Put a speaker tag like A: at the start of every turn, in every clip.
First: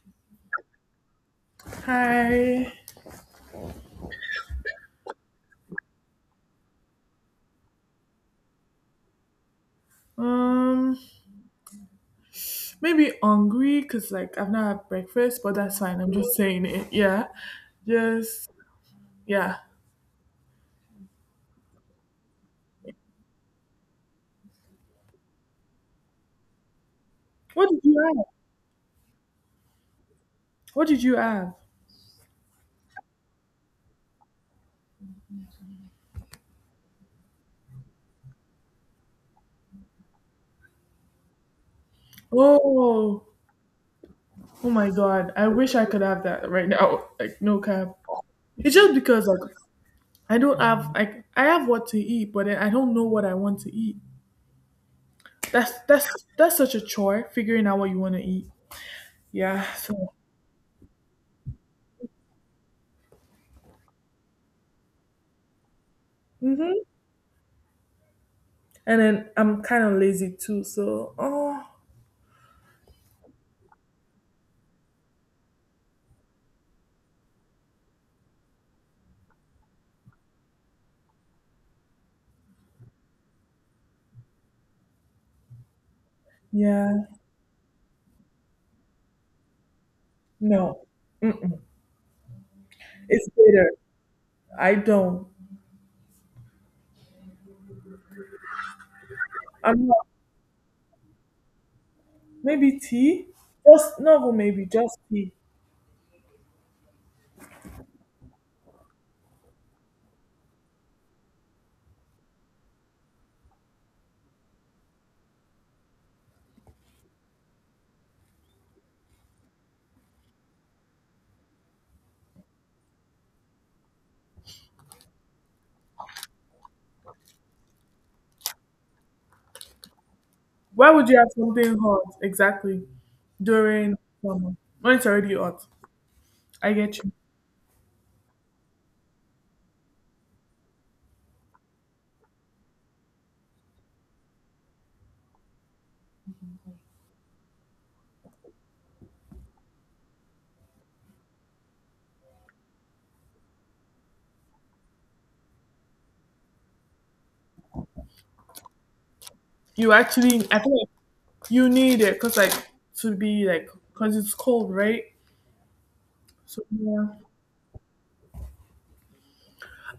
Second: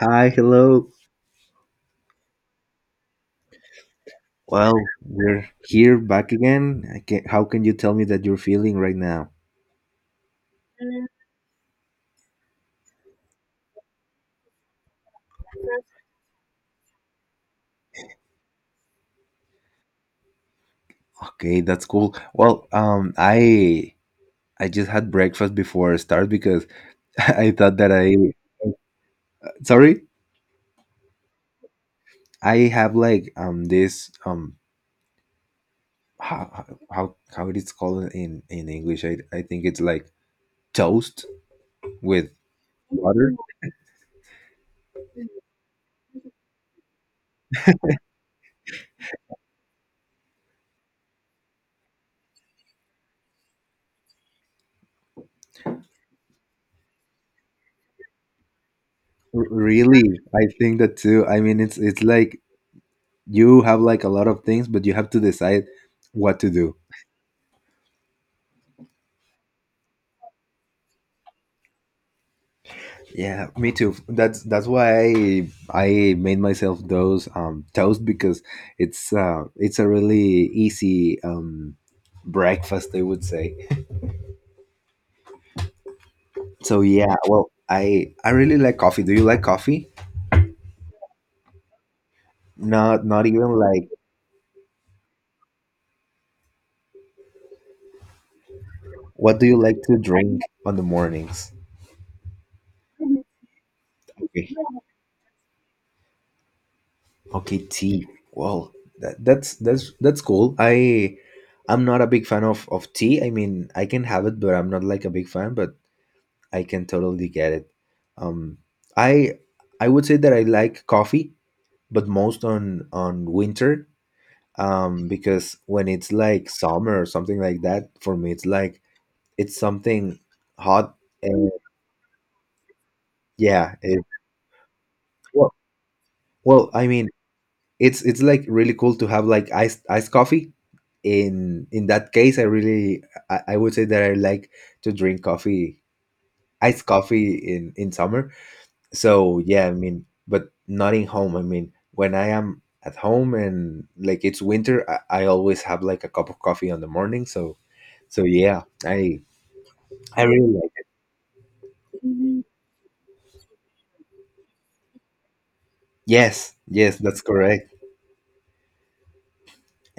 A: Hi, hello.
B: Hi.
A: Well, we're here back again. I can, how can you tell me that you're feeling right now?
B: Um, maybe hungry because like I've not had breakfast, but that's fine. I'm just saying it. Yeah. Just yeah.
A: Okay, that's cool. Well, I just had breakfast before I start because I
B: What
A: thought
B: did
A: that
B: you
A: I
B: have?
A: sorry
B: What did you have?
A: I have like this how how it is called in English. I think it's like toast with
B: Oh,
A: water.
B: oh my God. I wish I could have that right now. Like no cap. It's just because like I don't have like I have what to eat, but then I don't know what I want to eat. That's that's that's such a chore figuring out what you want to eat.
A: R-
B: Yeah.
A: really,
B: So.
A: I think that too. I mean, it's like you have like a lot of things, but you have to decide what to
B: Mhm.
A: do.
B: And then I'm kind of lazy too. So oh
A: Yeah, me too. That's why I made myself those toast because it's it's a really easy breakfast, I would say. So
B: yeah.
A: yeah, well, I really like coffee. Do you like coffee?
B: No. Mm-mm.
A: Not
B: It's
A: even
B: bitter.
A: like
B: I don't.
A: what do you like
B: I'm
A: to
B: not.
A: drink on the mornings?
B: Maybe tea? Just no, but
A: Okay,
B: maybe just tea.
A: okay, tea. Well, that's cool. I I'm not a big fan of tea. I mean, I can have it, but I'm not like a big fan. But I can totally get it. Um, I would say that I like coffee, but most on winter. Because when it's like summer or something like that, for me it's like it's something
B: Why
A: hot
B: would you have
A: and
B: something hot exactly
A: yeah.
B: during summer when it's already
A: Well,
B: hot?
A: well,
B: I
A: I
B: get
A: mean
B: you.
A: it's like really cool to have like iced coffee. In that case, I really I would say that I like to drink coffee, iced coffee in summer so yeah, I mean, but not in home. I mean, when I am at home and like it's winter, I always have like a cup of coffee on the morning. So so yeah,
B: You
A: I
B: actually,
A: really
B: I
A: like
B: think
A: it.
B: like you need it because like to be like because it's cold, right?
A: Yes,
B: So
A: yes,
B: yeah,
A: that's correct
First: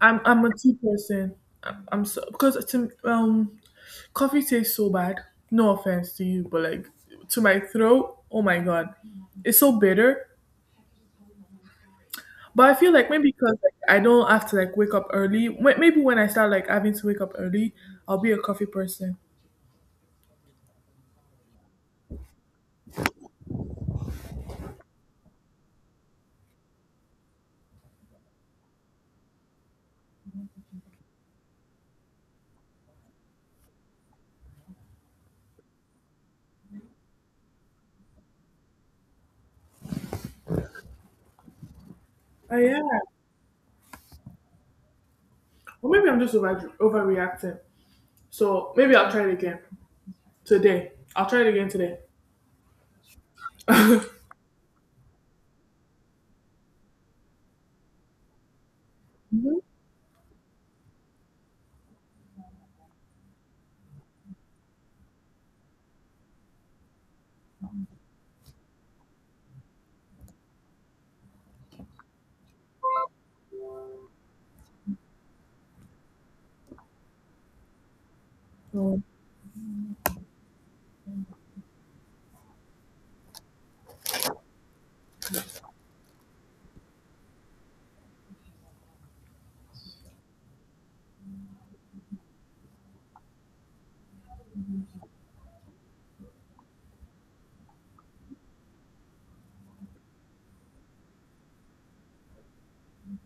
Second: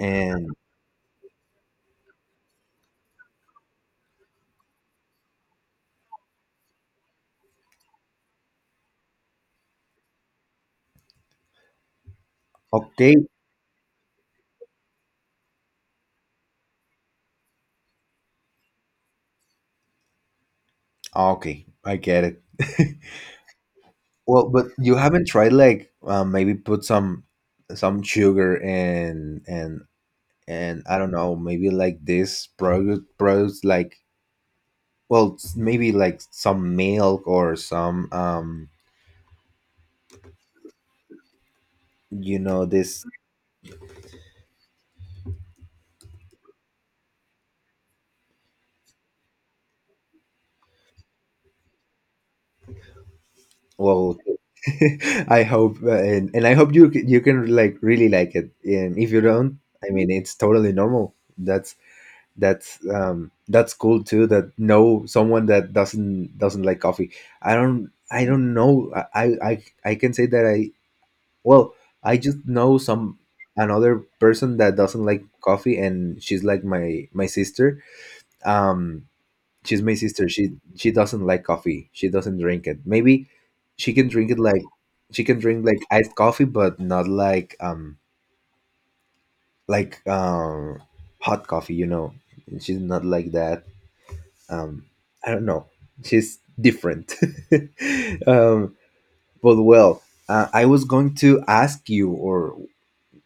B: I'm a tea person. I'm so because coffee tastes so bad. No offense to you, but like to my throat, oh my god, it's so bitter. But I feel like
A: okay,
B: maybe because like I don't have to like wake up early. Maybe when I start like having to wake up early, I'll be a coffee person.
A: okay, I get it. Well, but you haven't tried like maybe put some sugar and and I don't know, maybe like this products like, well, maybe like some milk or some you
B: Oh
A: know
B: yeah.
A: this
B: Or maybe I'm just overreacting. So maybe I'll try it again today. I'll try it again today.
A: well I hope and I hope you you can like really like it. And if you don't, I mean, it's totally normal. That's that's cool too, that no, someone that doesn't like coffee. I don't know. I I can say that I well I just know some another person that doesn't like coffee, and she's like my sister.
B: Mm.
A: um she's my sister. She doesn't like coffee. She doesn't drink it. Maybe she can drink it like she can drink like iced coffee, but not like like hot coffee. You know, she's not like that. Um, I don't know. She's different. um, but well, I was going to ask you, or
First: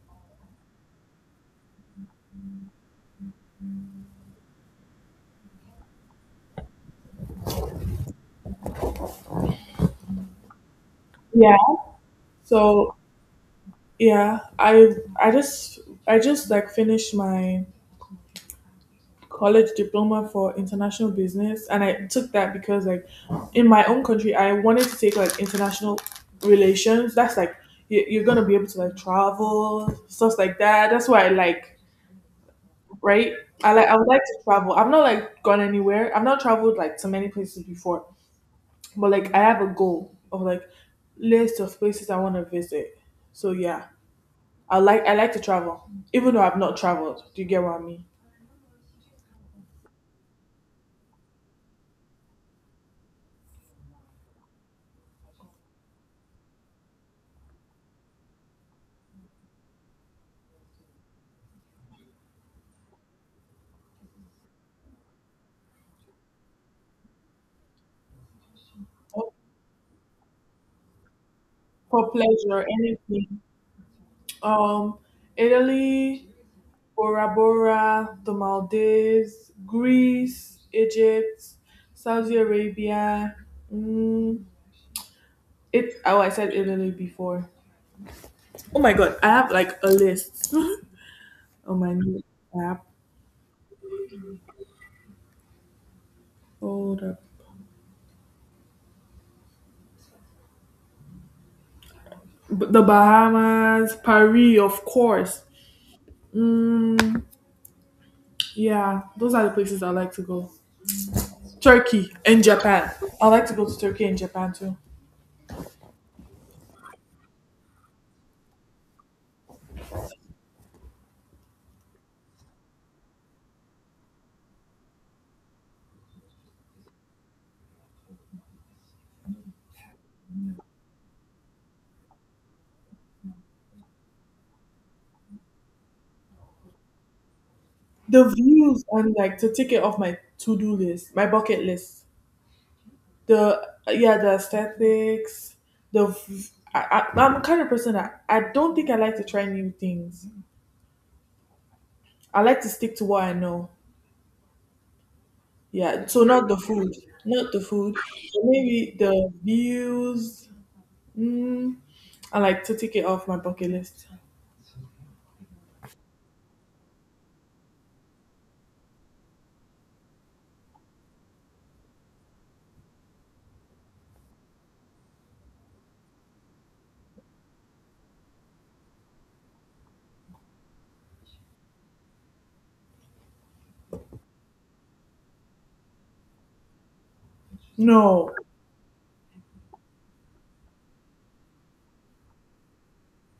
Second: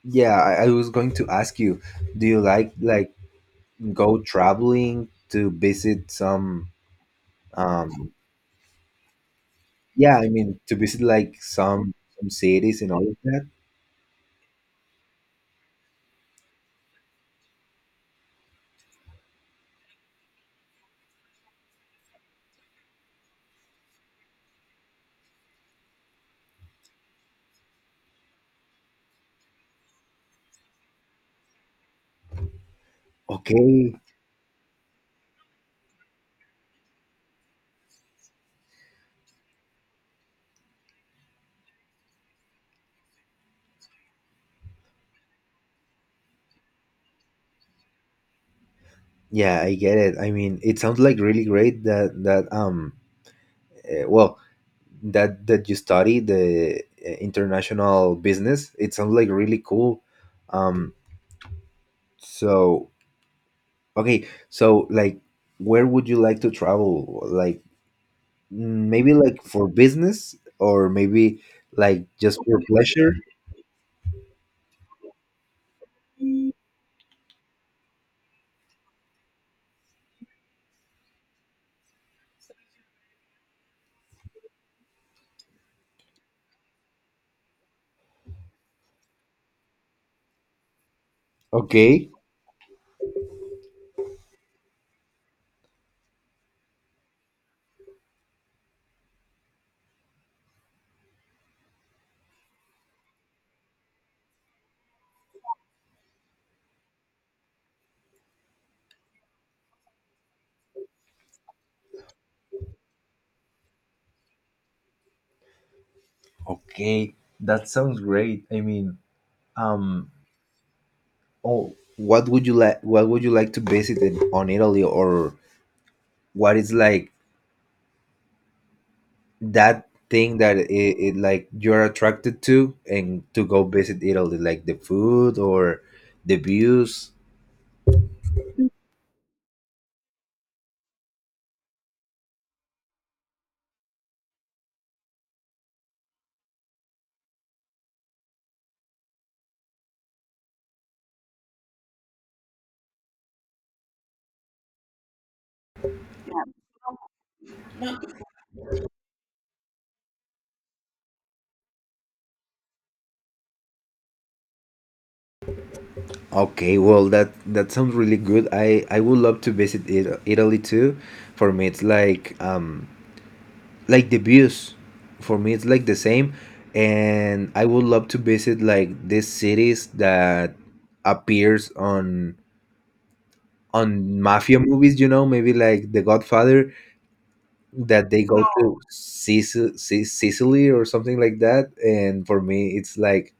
A: yeah, I was going to ask you. Do you like go traveling to visit some um yeah, I mean to visit like
B: Yeah.
A: some cities and
B: So
A: all of that.
B: yeah, I just I just like finished my college diploma for international business, and I took that because like in my own country I wanted to take like international relations. That's like you're gonna be able to like travel stuff like that. That's what I like, right?
A: Okay,
B: I would like to travel. I've not like gone anywhere. I've not traveled like to many places before, but like I have a goal of like list of places I want to visit. So yeah, I like to travel, even though I've not traveled. Do you get what I mean?
A: yeah, I get it. I mean, it sounds like really great that that well that that you study the international business. It sounds like really cool. Um, so okay, so like where would you like to travel? Like maybe like for business or maybe like
B: For
A: just for
B: pleasure.
A: pleasure?
B: Anything. um Italy, Bora Bora, the Maldives, Greece, Egypt, Saudi Arabia. Mm, it oh, I said Italy before. Oh my god, I have like a list on my
A: Okay,
B: new app. Hold up. The Bahamas, Paris, of course. Mm, yeah, those are the places I like to go. Turkey and Japan. I like to go to Turkey and Japan too.
A: okay, that sounds great. I mean, um Oh, what would you like? What would you like to visit in, on Italy, or what is like that thing that it like you're attracted to and to go visit Italy, like the food or the views?
B: The views and like to take it off my to-do list, my bucket list. The yeah, the aesthetics, the v- I am the kind of person that I don't think I like to try new things. I like to stick to what I know. Yeah, so not the food, not the food, but maybe the views. Mm, I like to take it off my bucket list.
A: Okay, well that that sounds really good. I would love to visit it, Italy too. For me, it's like the views. For me, it's like the same, and I would love to visit like these cities that appears on mafia movies, you know, maybe like The Godfather, that they
B: No,
A: go to Sicily or something like that. And for me, it's like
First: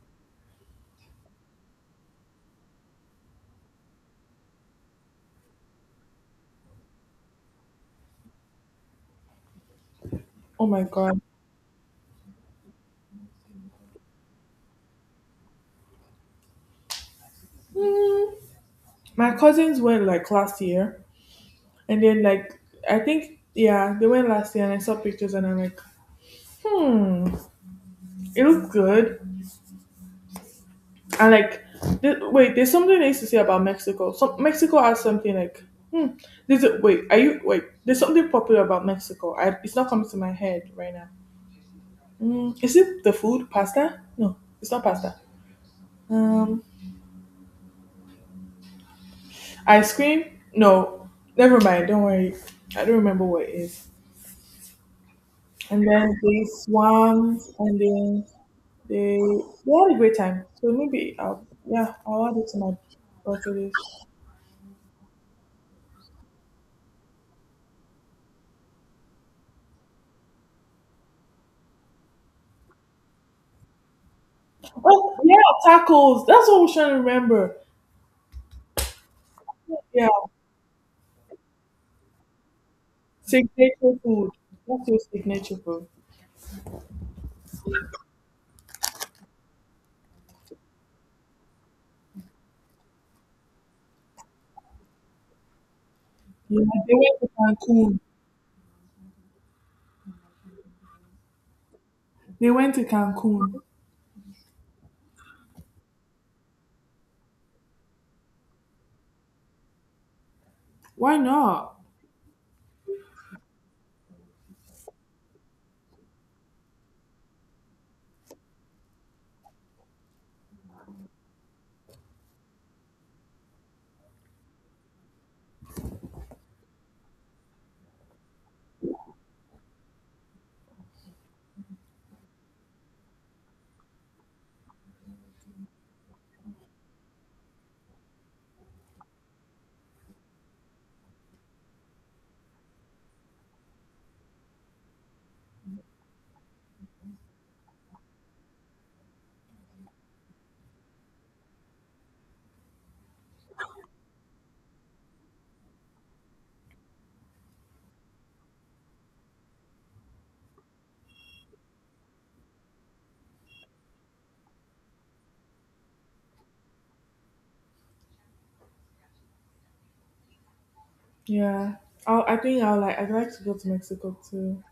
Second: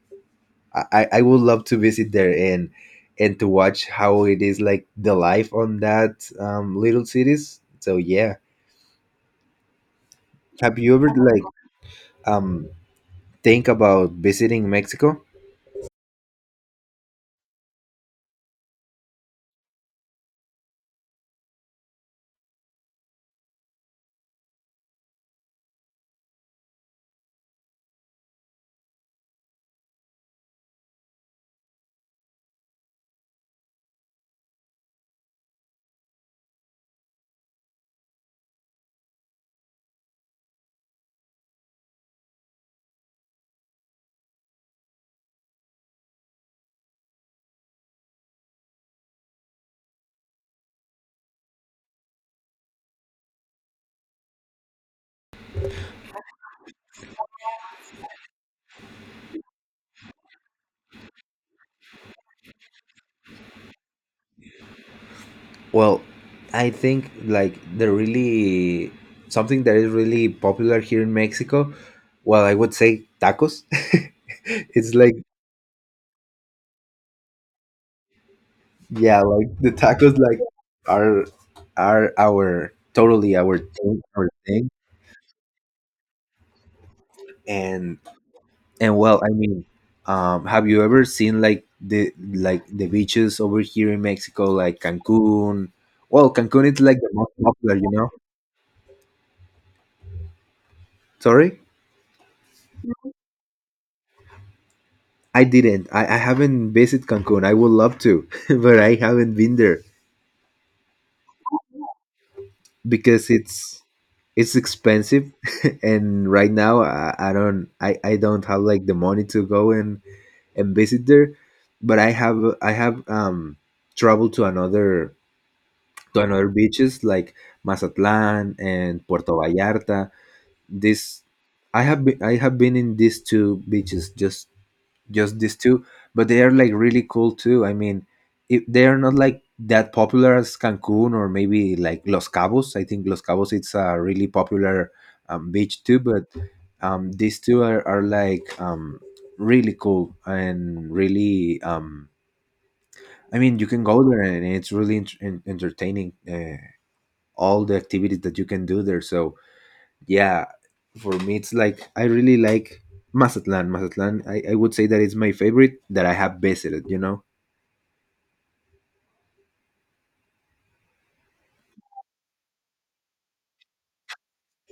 A: I would love to visit there and to watch how it is like the life on that little cities. So yeah,
B: oh
A: have
B: my
A: you ever
B: god.
A: like um think about visiting Mexico?
B: Mm, my cousins went like last year. And then like I think yeah, they went last year and I saw pictures and I'm like, hmm, it looked good. And like, wait, there's something I used to say about Mexico. So Mexico has something like, hmm, there's wait, are you wait? There's something popular about Mexico. It's not coming to my head right now. Mm, is it the food? Pasta? No, it's not pasta. Um, ice cream? No, never mind. Don't worry. I don't remember what it is. And then they swam, and then they had a great time. So maybe I'll yeah, I'll add it to my bucket list.
A: Well, I think like the really something that is really popular here in Mexico, well, I would say tacos. It's like
B: Oh yeah, tacos. That's what we should remember.
A: yeah, like the
B: Yeah.
A: tacos like are are our totally our
B: Signature
A: thing, our
B: food.
A: thing.
B: That's your signature food.
A: And and well, I mean, have you ever seen like the beaches over here in Mexico like Cancun? Well,
B: Yeah,
A: Cancun is
B: they
A: like the
B: went to
A: most popular, you
B: Cancun.
A: know. Sorry?
B: They went to Cancun.
A: I didn't. I haven't visited Cancun. I would love to, but I haven't been there
B: Why not?
A: because it's expensive, and right now I don't I don't have like the money to go and visit there. But I have traveled to another beaches like Mazatlan and Puerto Vallarta. This I have been in these two beaches just these two, but they are like really cool too. I mean, if they are not like that popular as Cancun or maybe like Los Cabos. I think Los Cabos, it's a really popular beach too, but these two are like really cool and really I mean, you can go there and it's really entertaining. All the activities that you can do there. So yeah, for me it's like I really like Mazatlan. I would say that it's my favorite that I have visited, you know.
B: Yeah. I'll, I think I'll like I'd like to go to Mexico too.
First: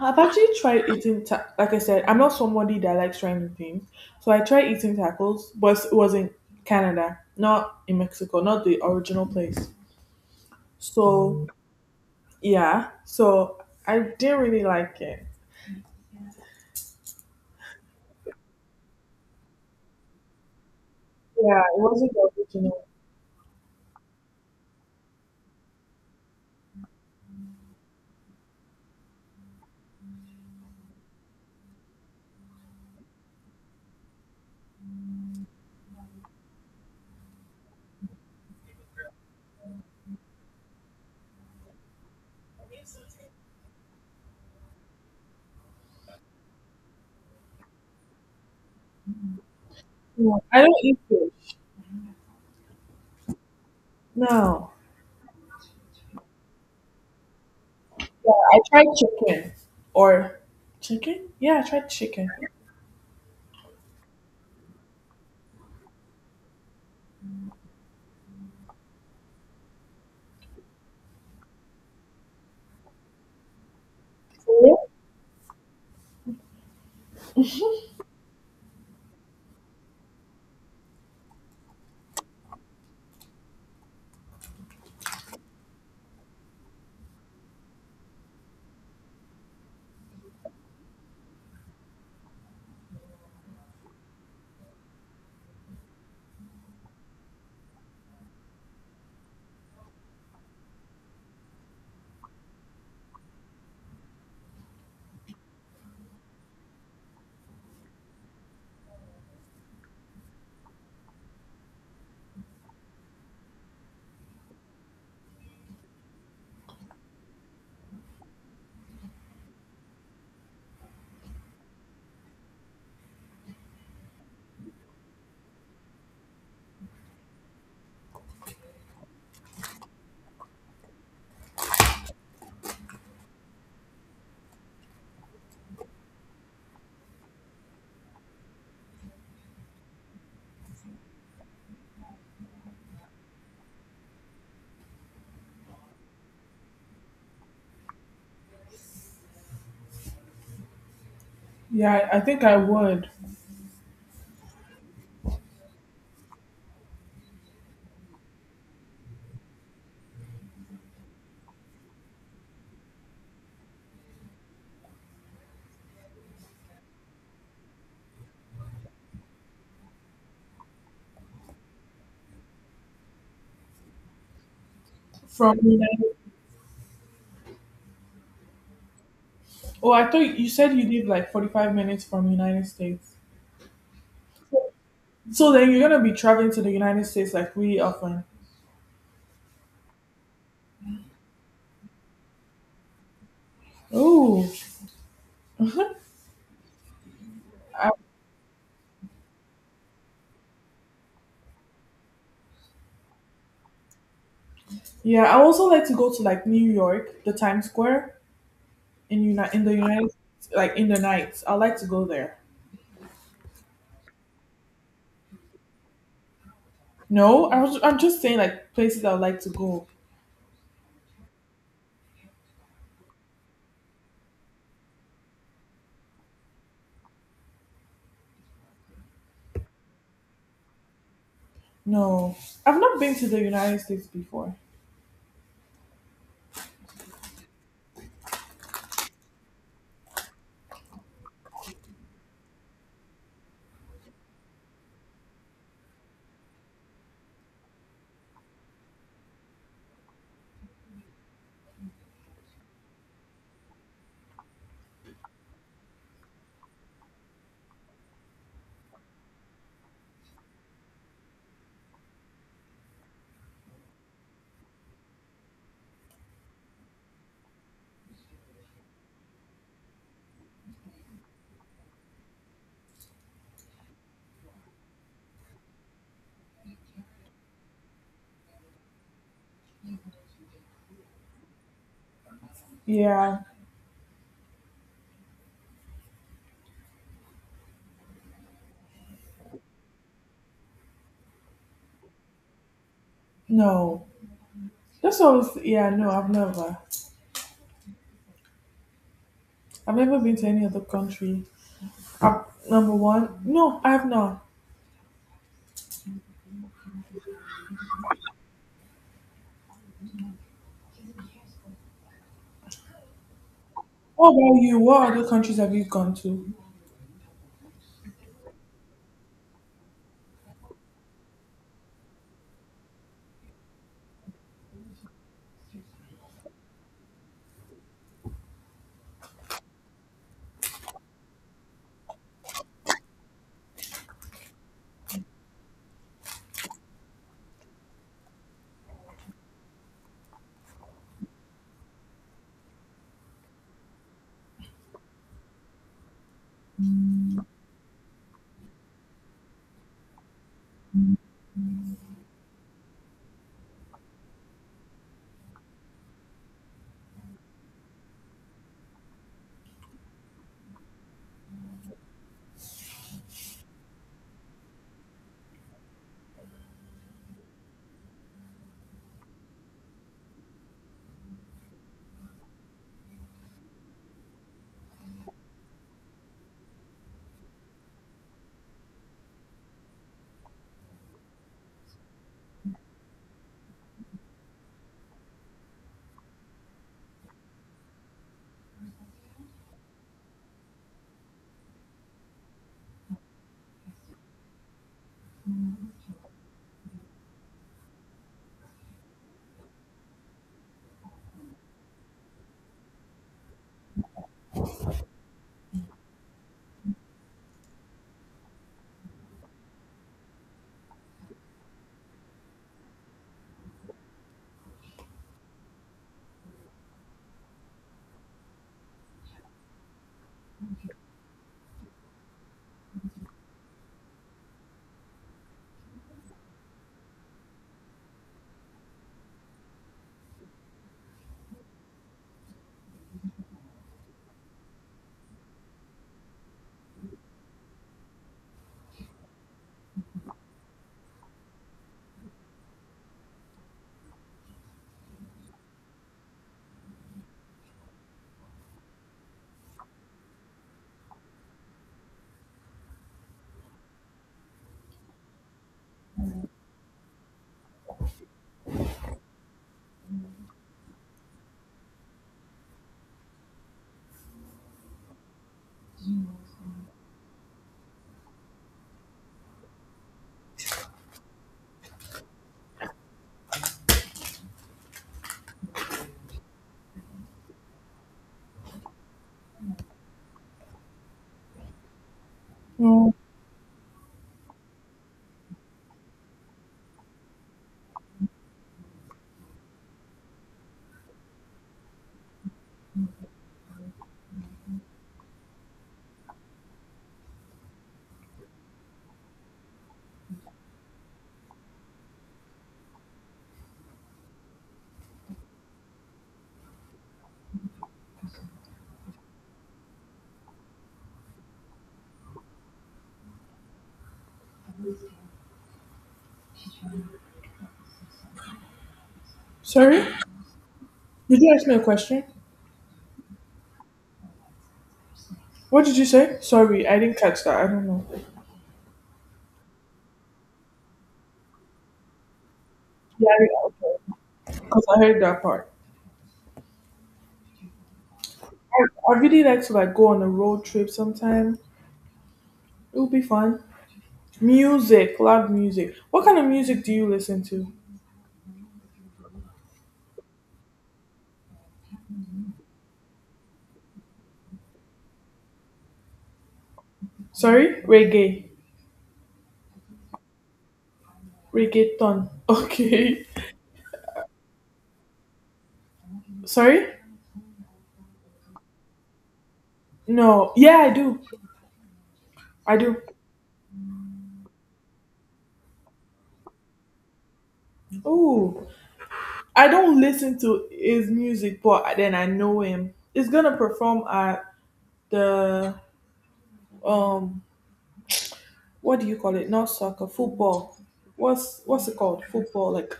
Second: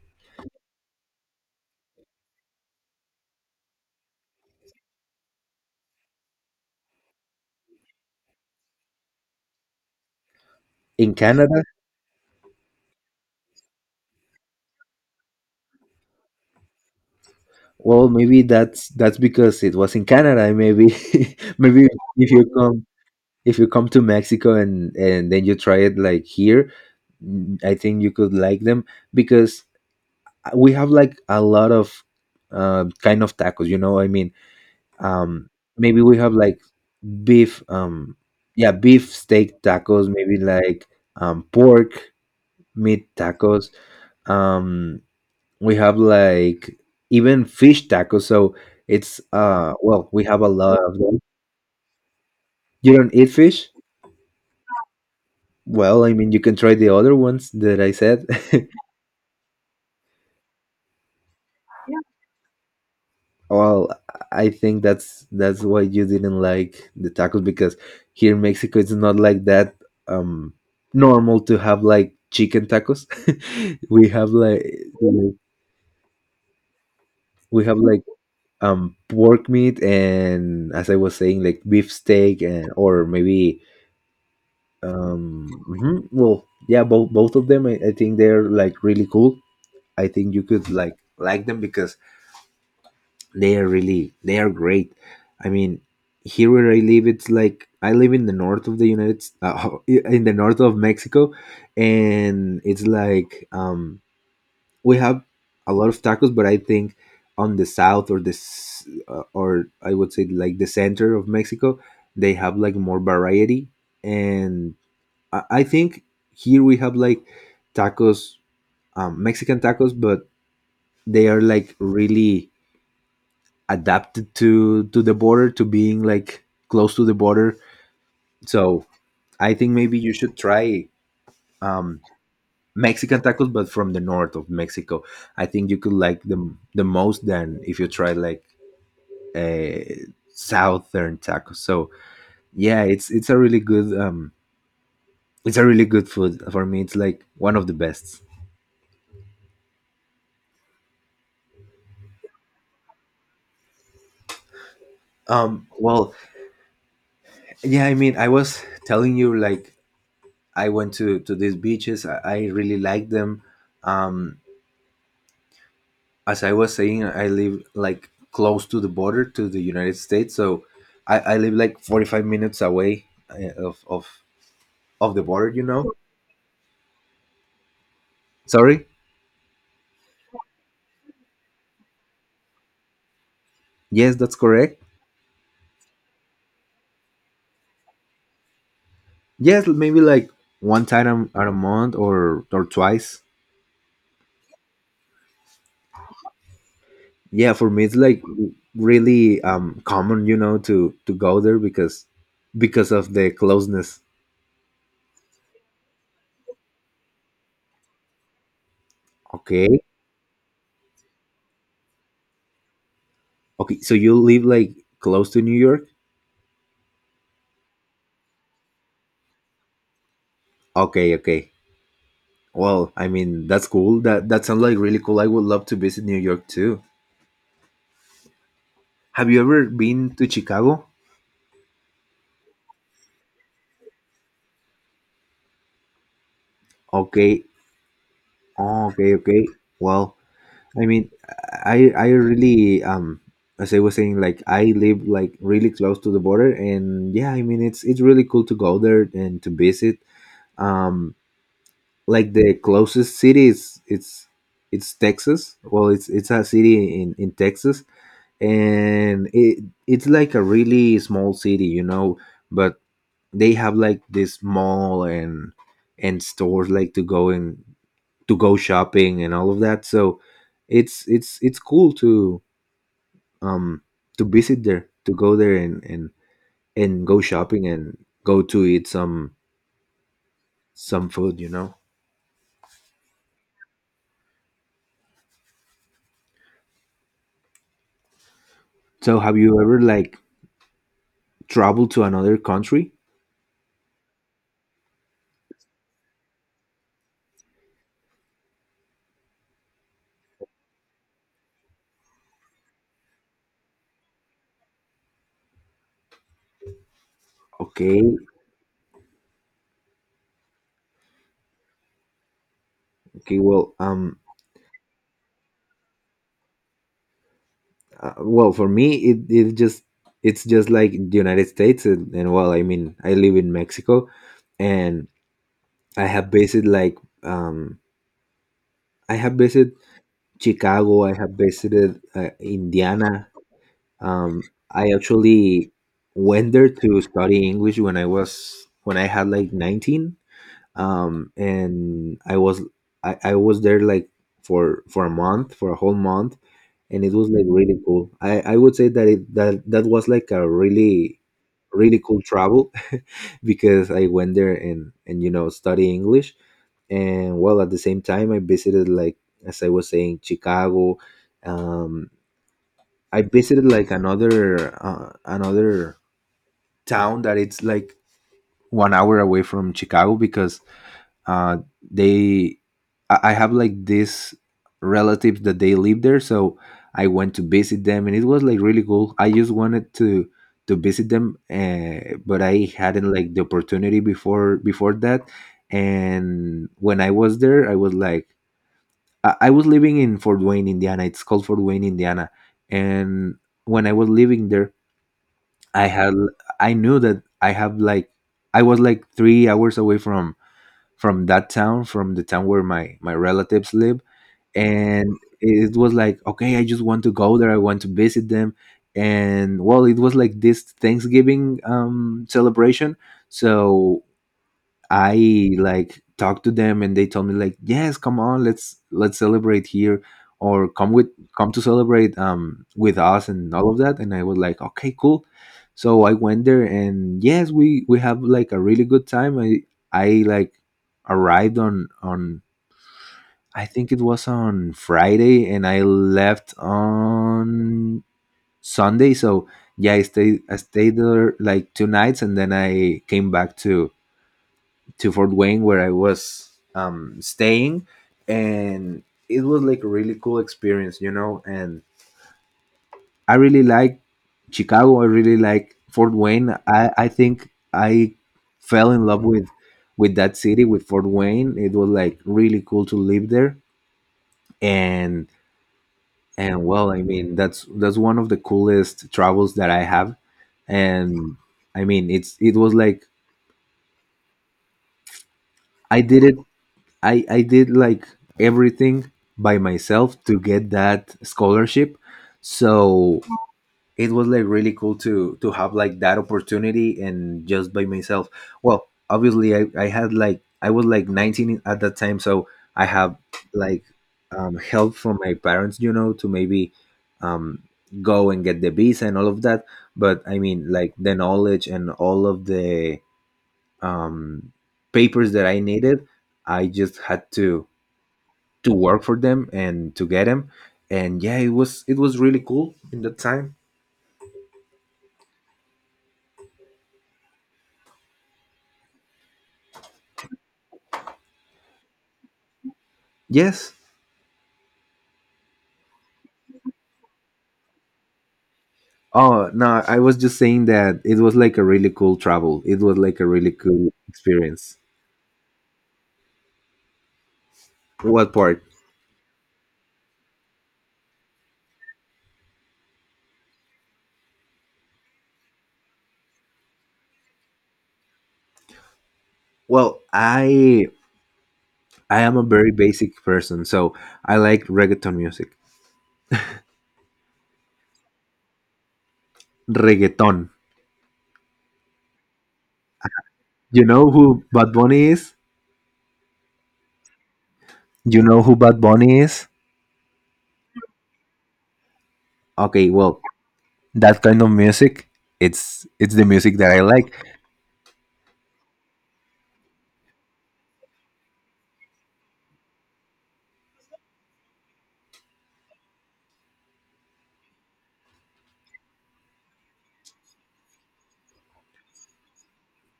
B: I've actually tried eating, like I said, I'm not somebody that likes trying new things. So I tried eating tacos, but it was in Canada, not in Mexico, not the original place.
A: In
B: So,
A: Canada.
B: yeah, so I didn't really like it.
A: Well, maybe that's because it was in Canada, maybe.
B: Yeah, it
A: Maybe
B: wasn't
A: if
B: the
A: you come
B: original.
A: if you come to Mexico and then you try it like here, I think you could like them because we have like a lot of kind of tacos, you know what I mean. um maybe we have like beef yeah, beef steak tacos, maybe like pork meat tacos, um we have like even fish tacos. So it's well, we have
B: No,
A: a
B: I
A: lot
B: don't
A: of
B: eat
A: them.
B: fish.
A: You don't eat fish.
B: No.
A: Well, I mean, you can try the other ones that I said.
B: I tried chicken. Or chicken? Yeah, I tried chicken.
A: Well, I think that's why you didn't like the tacos, because here in Mexico it's not like that um normal to have like chicken tacos. We have like we have like pork meat, and as I was saying, like beef steak, and or maybe mhm, well, yeah, both of them. I think they're like really cool. I think you could like them because they are really they are great. I mean, here where I live, it's like I live in the north of the in the north of Mexico. And it's like we have a lot of tacos, but I think on the south or this or I would say like the center of Mexico, they have like more variety, and I think here we have like tacos, Mexican tacos, but they are like really adapted to the border, to being like close to the border. So I think maybe you should try um, Mexican tacos, but from the north of Mexico. I think you could like them the most than if you try like uh, southern tacos. So yeah, it's a really good it's a really good food. For me, it's like one of the best.
B: Yeah, I think I would.
A: Well, yeah, I mean, I was telling you like I went to these beaches. I really like them. Um as I was saying, I live like close to the border to the United States. So I live like 45 minutes away of the border,
B: From
A: you know.
B: United.
A: Sorry?
B: Oh, I thought you said you live like 45 minutes from United States.
A: Yes, that's correct.
B: So then you're gonna be traveling to the United States like really often.
A: Yes, maybe like one time a month or twice.
B: Oh, I,
A: Yeah, for me it's like really common, you know, to go there because of the closeness.
B: yeah. I also like to go to like New York, the Times Square in the
A: Okay.
B: United States, like in the nights. I like to go there.
A: Okay, so you live like close to New York?
B: No, I'm just saying like places I would like to go.
A: Okay, okay. Well, I mean, that's cool. That that sounds like really cool. I would love to visit New York too. Have you ever been to Chicago?
B: No, I've not been to the United States before.
A: Okay. Oh, okay, okay. Well, I mean, I really as I was saying, like I live like really close to the border, and yeah, I mean it's really cool to go there and to visit. Um, like the closest city is it's Texas. Well, it's a city in Texas, and it's like a really small city, you know, but they have like this mall and stores like to go and to go shopping and all of that. So it's it's cool um to visit there, to go there and and go shopping and go to eat some food, you know.
B: Yeah,
A: So have you ever like traveled to another country?
B: no. That's all. Yeah, no, I've never. I've never been to any other country. I Number one, no, I have not.
A: Okay, okay. Well, um,
B: What about you? What other countries have you gone to?
A: uh, well for me it just it's just like the United States and well I mean I live in Mexico and I have visited like um I have visited Chicago. I have visited Indiana. Um, I actually went there to study English when I had like 19, and I was there like for a month, for a whole month, and it was like really cool. I would say that it that that was like a really really cool travel because I went there and and study English and well at the same time I visited, like as I was saying, Chicago. Um i visited like another another town that it's like 1 hour away from Chicago because uh they I have like this relatives that they live there, so I went to visit them and it was like really cool. I just wanted to visit them, but I hadn't like the opportunity before that. And when I was there I was like I was living in Fort Wayne, Indiana. It's called Fort Wayne, Indiana. And when I was living there, I had I knew that I have like I was like 3 hours away from that town, from the town where my relatives live, and it was like okay, I just want to go there. I want to visit them. And well, it was like this Thanksgiving celebration. So I like talked to them and they told me like, yes, come on, let's celebrate here, or come with come to celebrate with us and all of that. And I was like, okay, cool. So I went there and yes, we have like a really good time. I like arrived on I think it was on Friday and I left on Sunday. So yeah, I stayed there like 2 nights and then I came back to Fort Wayne where I was staying, and it was like a really cool experience, you know. And I really like Chicago. I really like Fort Wayne. I think I fell in love with that city, with Fort Wayne. It was like really cool to live there, and and well, I mean that's one of the coolest travels that I have, and I mean it was like I did it I did like everything by myself to get that scholarship.
B: No.
A: So it was like really cool to have like that opportunity and just by myself. Well, obviously I had like I was like 19 at that time, so I have like help from my parents, you know, to maybe um, go and get the visa and all of that. But I mean, like the knowledge and all of the um, papers that I needed, I just had to work for them and to get them. And yeah, it was really cool in that time.
B: Sorry? Did you ask me a question?
A: Yes.
B: What did you say? Sorry, I didn't catch that. I don't know.
A: Oh no, I was just saying that it was like a really cool travel. It was like a really cool
B: Yeah,
A: experience.
B: because I heard that part.
A: What part?
B: I really like to like go on a road trip sometime. It would be fun. Music, loud music. What kind of music do you listen to?
A: Well, I am a very basic person, so I like reggaeton music.
B: Sorry,
A: Reggaeton.
B: reggaeton. Okay.
A: You know who Bad Bunny is?
B: Sorry?
A: You know who Bad Bunny is?
B: No. Yeah, I do. I
A: Okay,
B: do.
A: well that kind of music, it's the music that I like.
B: Ooh, I don't listen to his music, but then I know him. He's gonna perform at the um what do you call it? Not soccer, football. What's it called? Football, like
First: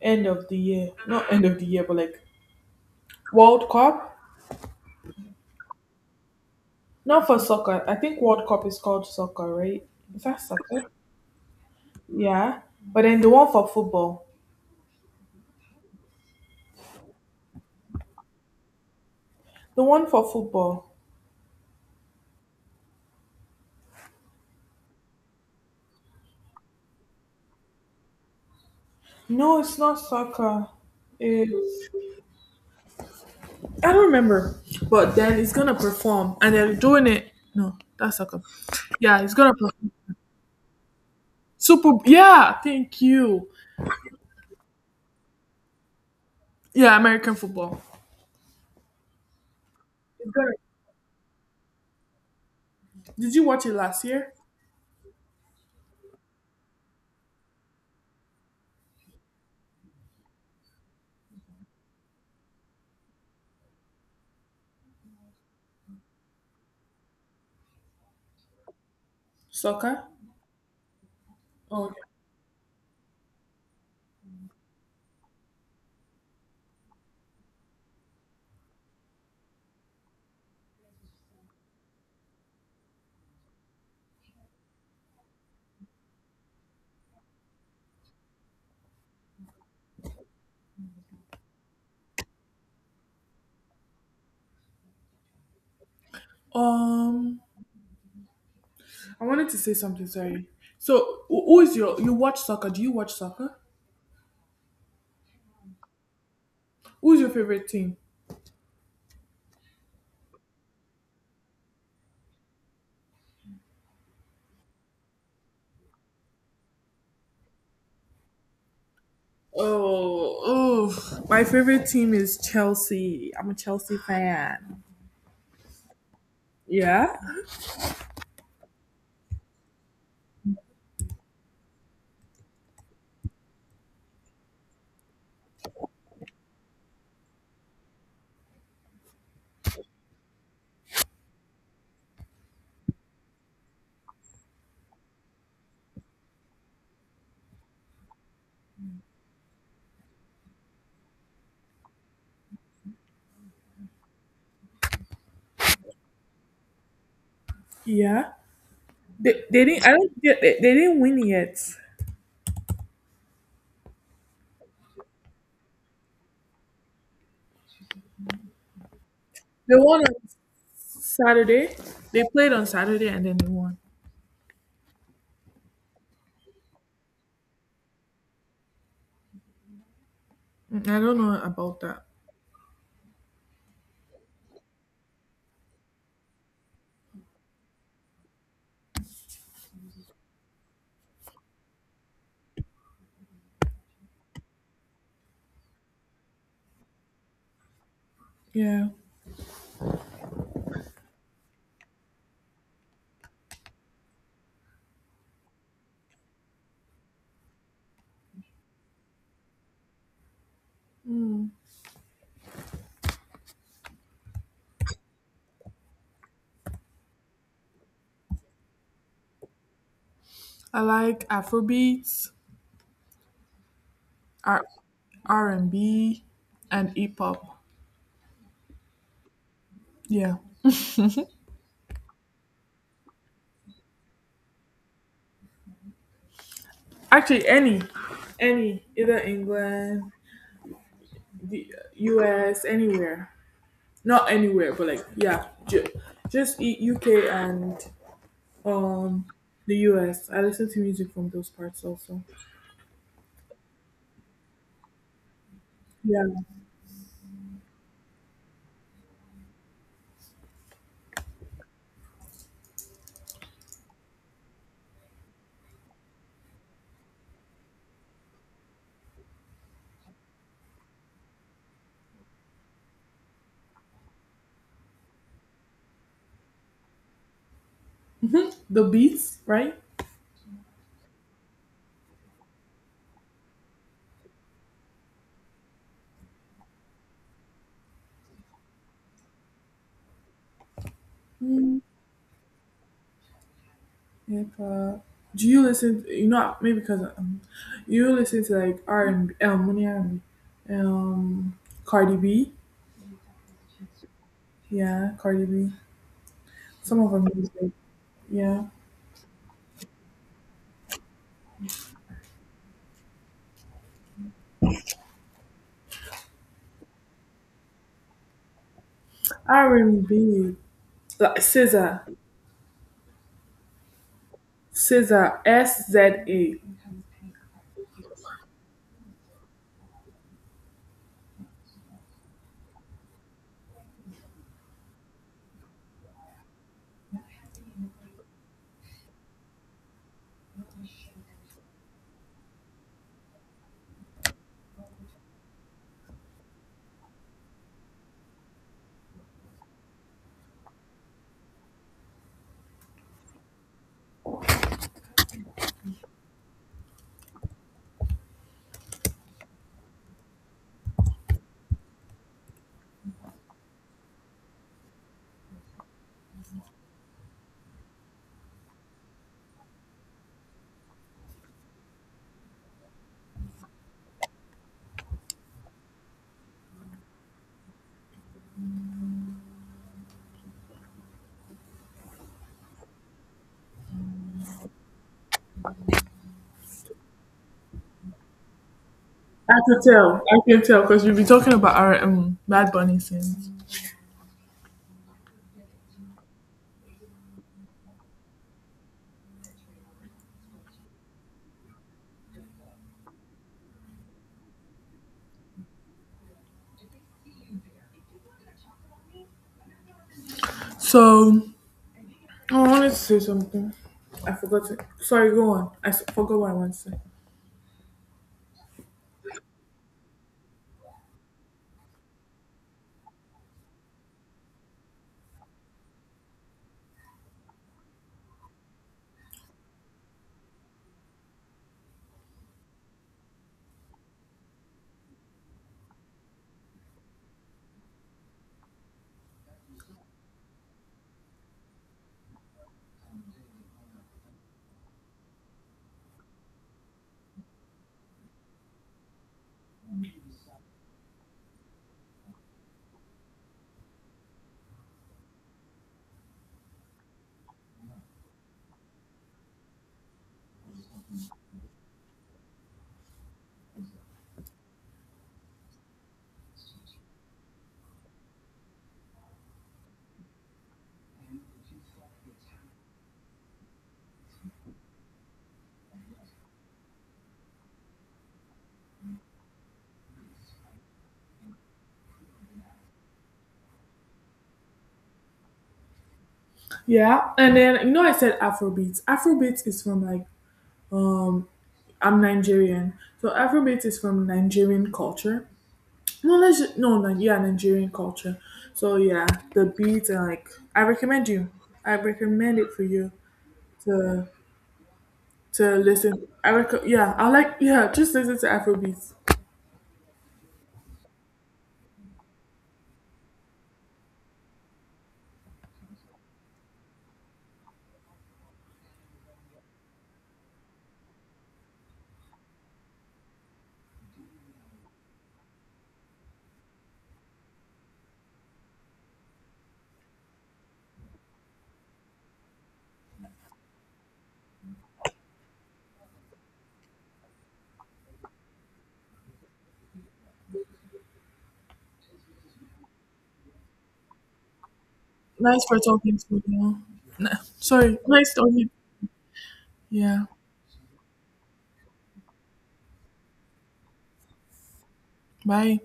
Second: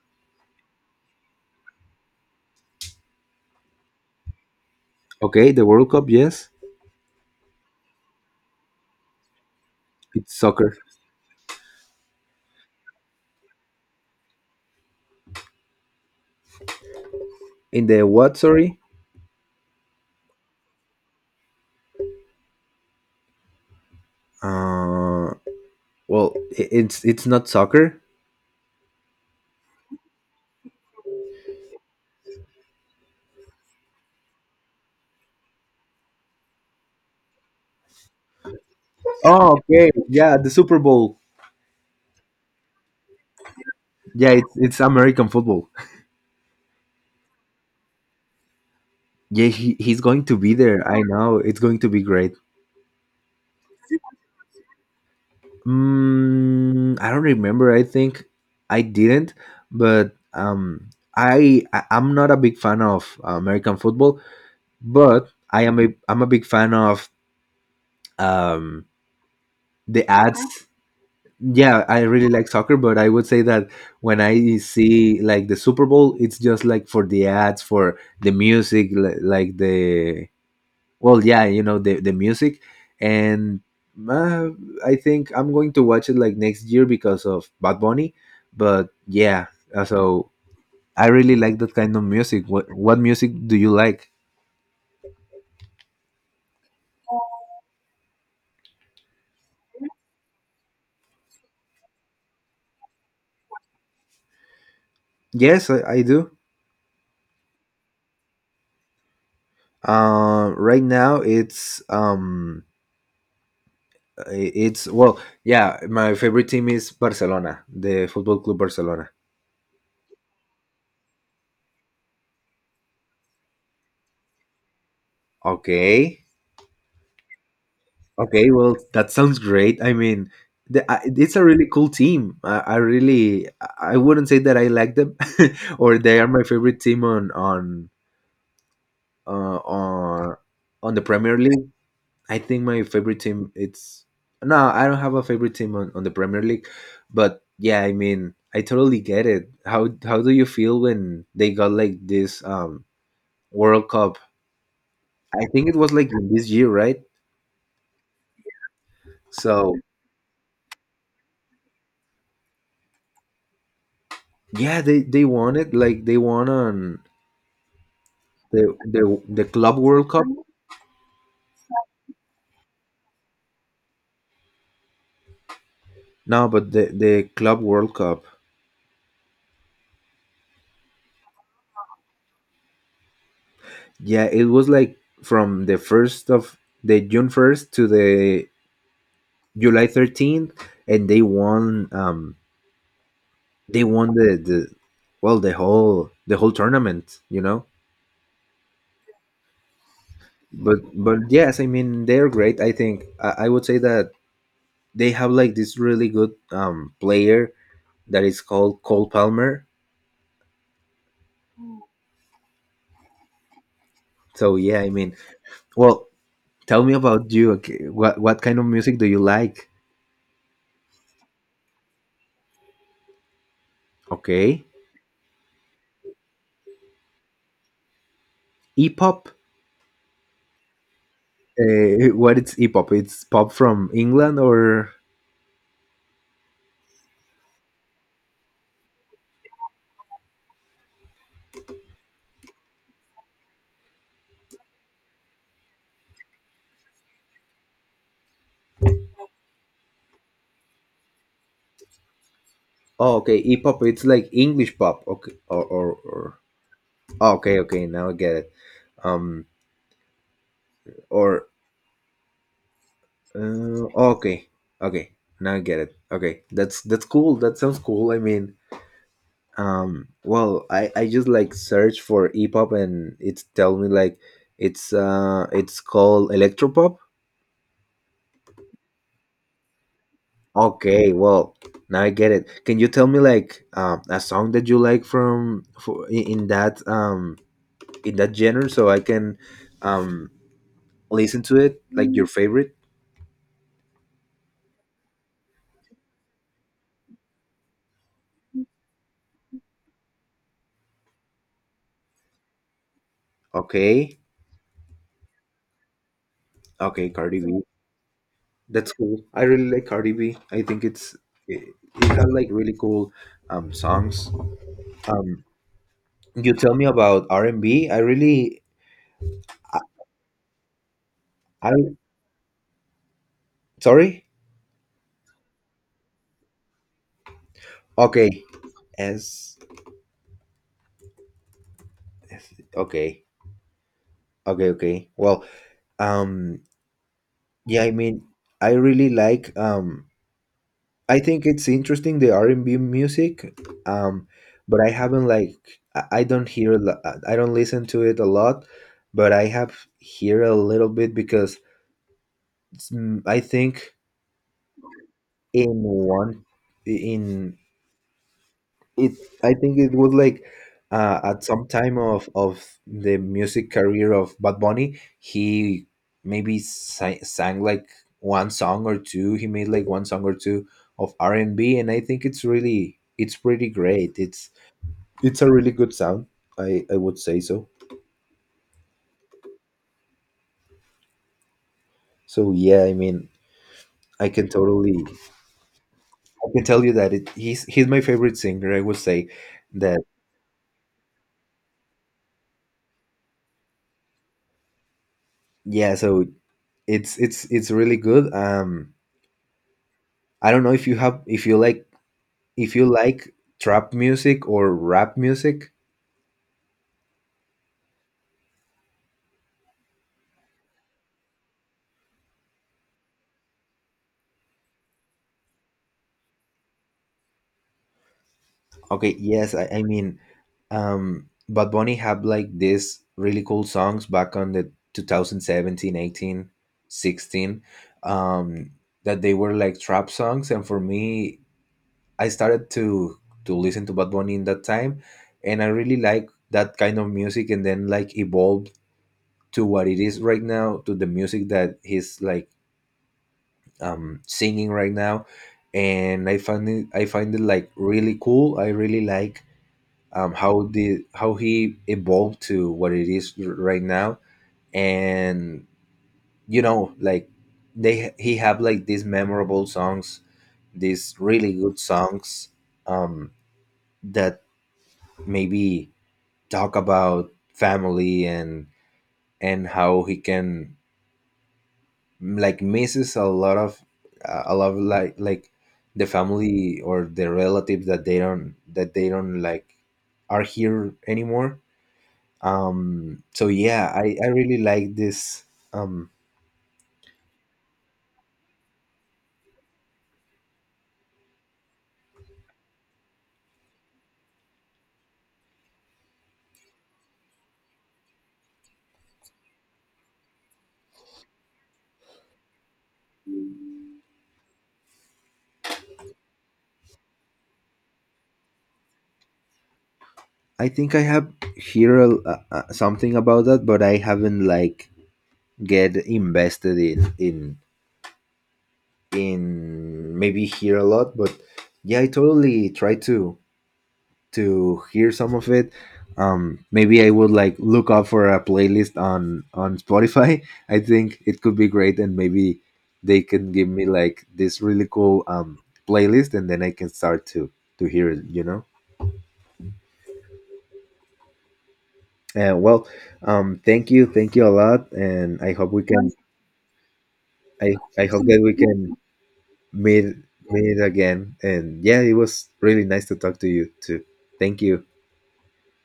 B: end of the year. Not end of the year, but like World Cup.
A: Okay, the World Cup, yes.
B: Not for soccer. I think World Cup is called soccer, right? Is
A: It's
B: that
A: soccer.
B: soccer? Yeah. But then the one for football.
A: In the what? Sorry.
B: The one for football.
A: Uh, well, it's it's not soccer.
B: No, it's not soccer. It's I don't remember. But then it's gonna perform and they're doing it. No, that's soccer. Yeah, it's gonna
A: Oh, okay.
B: perform.
A: Yeah, the Super Bowl.
B: Super yeah, thank you.
A: Yeah, it's American football.
B: Yeah, American football.
A: Yeah, he, he's going
B: It's
A: to
B: gonna
A: be there. I know it's going to be great.
B: Did you watch it last year?
A: Mm, I don't remember. I think I didn't, but I I'm not a big fan of American football, but I am a I'm a big fan of um
B: Soccer?
A: the ads. Yeah,
B: Oh, okay.
A: I really like soccer, but I would say that when I see like the Super Bowl, it's just like for the ads, for the music, like the well, yeah, you know the music, and uh, I think I'm going to watch it like next year because of Bad Bunny. But yeah, so I really like that kind of music. What music do you like?
B: Um, I wanted to say something. Sorry. So, wh- who is your you watch soccer? Do you watch soccer?
A: Yes, I do.
B: Who's your favorite team?
A: Right now it's it's well, yeah. My favorite team is Barcelona, the Football Club Barcelona.
B: Oh, my favorite team is Chelsea. I'm a Chelsea fan.
A: Okay,
B: Yeah,
A: okay. Well, that sounds great. I mean, the, I it's a really cool team. I really, I wouldn't say that I like them, or they are my favorite team on on the Premier League. I think my favorite team, it's no, I don't have a favorite team on the Premier League, but yeah, I mean, I totally get it. How do you feel when they got like this World Cup? I think it was like in this year, right?
B: yeah. They
A: So
B: didn't. I don't get. They didn't win yet.
A: yeah, they won it. Like they won on the the
B: They
A: Club
B: won
A: World
B: on
A: Cup.
B: Saturday. They played on Saturday and then they won.
A: No, but the Club World Cup.
B: Mm, I don't know about that.
A: Yeah, it was like from the first of the June 1st to the July 13th, and they won. They won the well the whole tournament. You know.
B: Yeah,
A: But yes, I mean they're great. I think I would say that they have like this really good player that is called Cole Palmer. So yeah, I mean, well, tell me about you. Okay, what kind of music do you like?
B: I like Afrobeats. R
A: Okay,
B: R and B and hip hop.
A: hip hop.
B: Yeah,
A: What is hip hop? It's pop from England or
B: actually, any, either England, the U.S., anywhere. Not anywhere, but like yeah, just EUK and um the US. I listen to music from those parts also.
A: oh, okay, hip hop. It's like English pop. Okay, or
B: Yeah.
A: oh, okay, okay. Now I get it. Um, or uh, okay, okay. Now I get it. Okay, that's cool. That sounds cool. I mean, well I just like search for epop and it's tell me like it's called electropop.
B: Mhm, the beats, right?
A: Okay, well, now I get it. Can you tell me like a song that you like from for in that genre so I can um listen to
B: Mm,
A: it, like your favorite.
B: hip hop. Do you listen? You know, maybe because you listen to like R&B, not R&B, um, Cardi B.
A: Okay.
B: Yeah, Cardi B. Some
A: Okay,
B: of her
A: Cardi B.
B: music. Yeah.
A: That's cool. I really like Cardi B. I think it's it, it has like really cool songs. um you tell me about R&B. I really
B: R&B. Like
A: I
B: Scissor.
A: sorry.
B: Scissor. SZA.
A: Okay. As as- okay. Okay, okay. Well, um yeah, I mean, I really like I think it's interesting the R&B music. Um but I haven't like I I don't hear a lo- I don't listen to it a lot, but I have hear a little bit because it's- mm, I think in one in it I think it was like at some time of the music career of Bad Bunny, he maybe sang like one song or two. He made like one song or two of r&b and B, and I think it's really it's pretty great. It's a really good sound, I would say so. So yeah, I mean, i can totally I can tell you that it, he's my favorite singer, I would say.
B: I can
A: That
B: tell. I can tell because you've been talking about our Bad Bunny since.
A: yeah, so it's really good. I don't know if you have if you like trap music or rap music.
B: So, I wanted to say something. I forgot it. Sorry, go on. Forgot what I wanted to say.
A: Okay, yes, I mean, Bad Bunny had like these really cool songs back on the 2017, 18, 16, um, that they were like trap songs. And for me, I started to listen to Bad Bunny in that time, and I really like that kind of music. And then like evolved to what it is right now, to the music that he's like singing right now, and I find it like really cool. I really like how the how he evolved to what it is right now, and you know like they he have like these memorable songs, these really good songs um, that maybe talk about family and how he can like misses a lot of like the family or the relatives that they don't like are here anymore. So yeah, I really like this. um
B: Yeah, and then you know I said Afrobeat. Afrobeat is from like um I'm Nigerian, so Afrobeat is from Nigerian culture. No, let's no, no, yeah, Nigerian culture. So yeah, the beats and like I recommend you. I recommend it for you to to listen. Yeah, I like yeah, just listen to Afrobeats.
A: i think I have here a, something about that, but I haven't like get invested in maybe here a lot, but yeah, I totally try to hear some of it. Maybe I would like look up for a playlist on Spotify. I think it could be great, and maybe they can give me like this really cool playlist, and then I can start to hear it. You know. Well, thank you a lot, and I
B: Nice
A: hope
B: for
A: we can.
B: talking to you. No,
A: I
B: sorry,
A: I hope
B: nice
A: that we
B: talking.
A: can meet
B: Yeah,
A: meet again. And yeah, it was really nice to talk to you too. Thank you.
B: bye.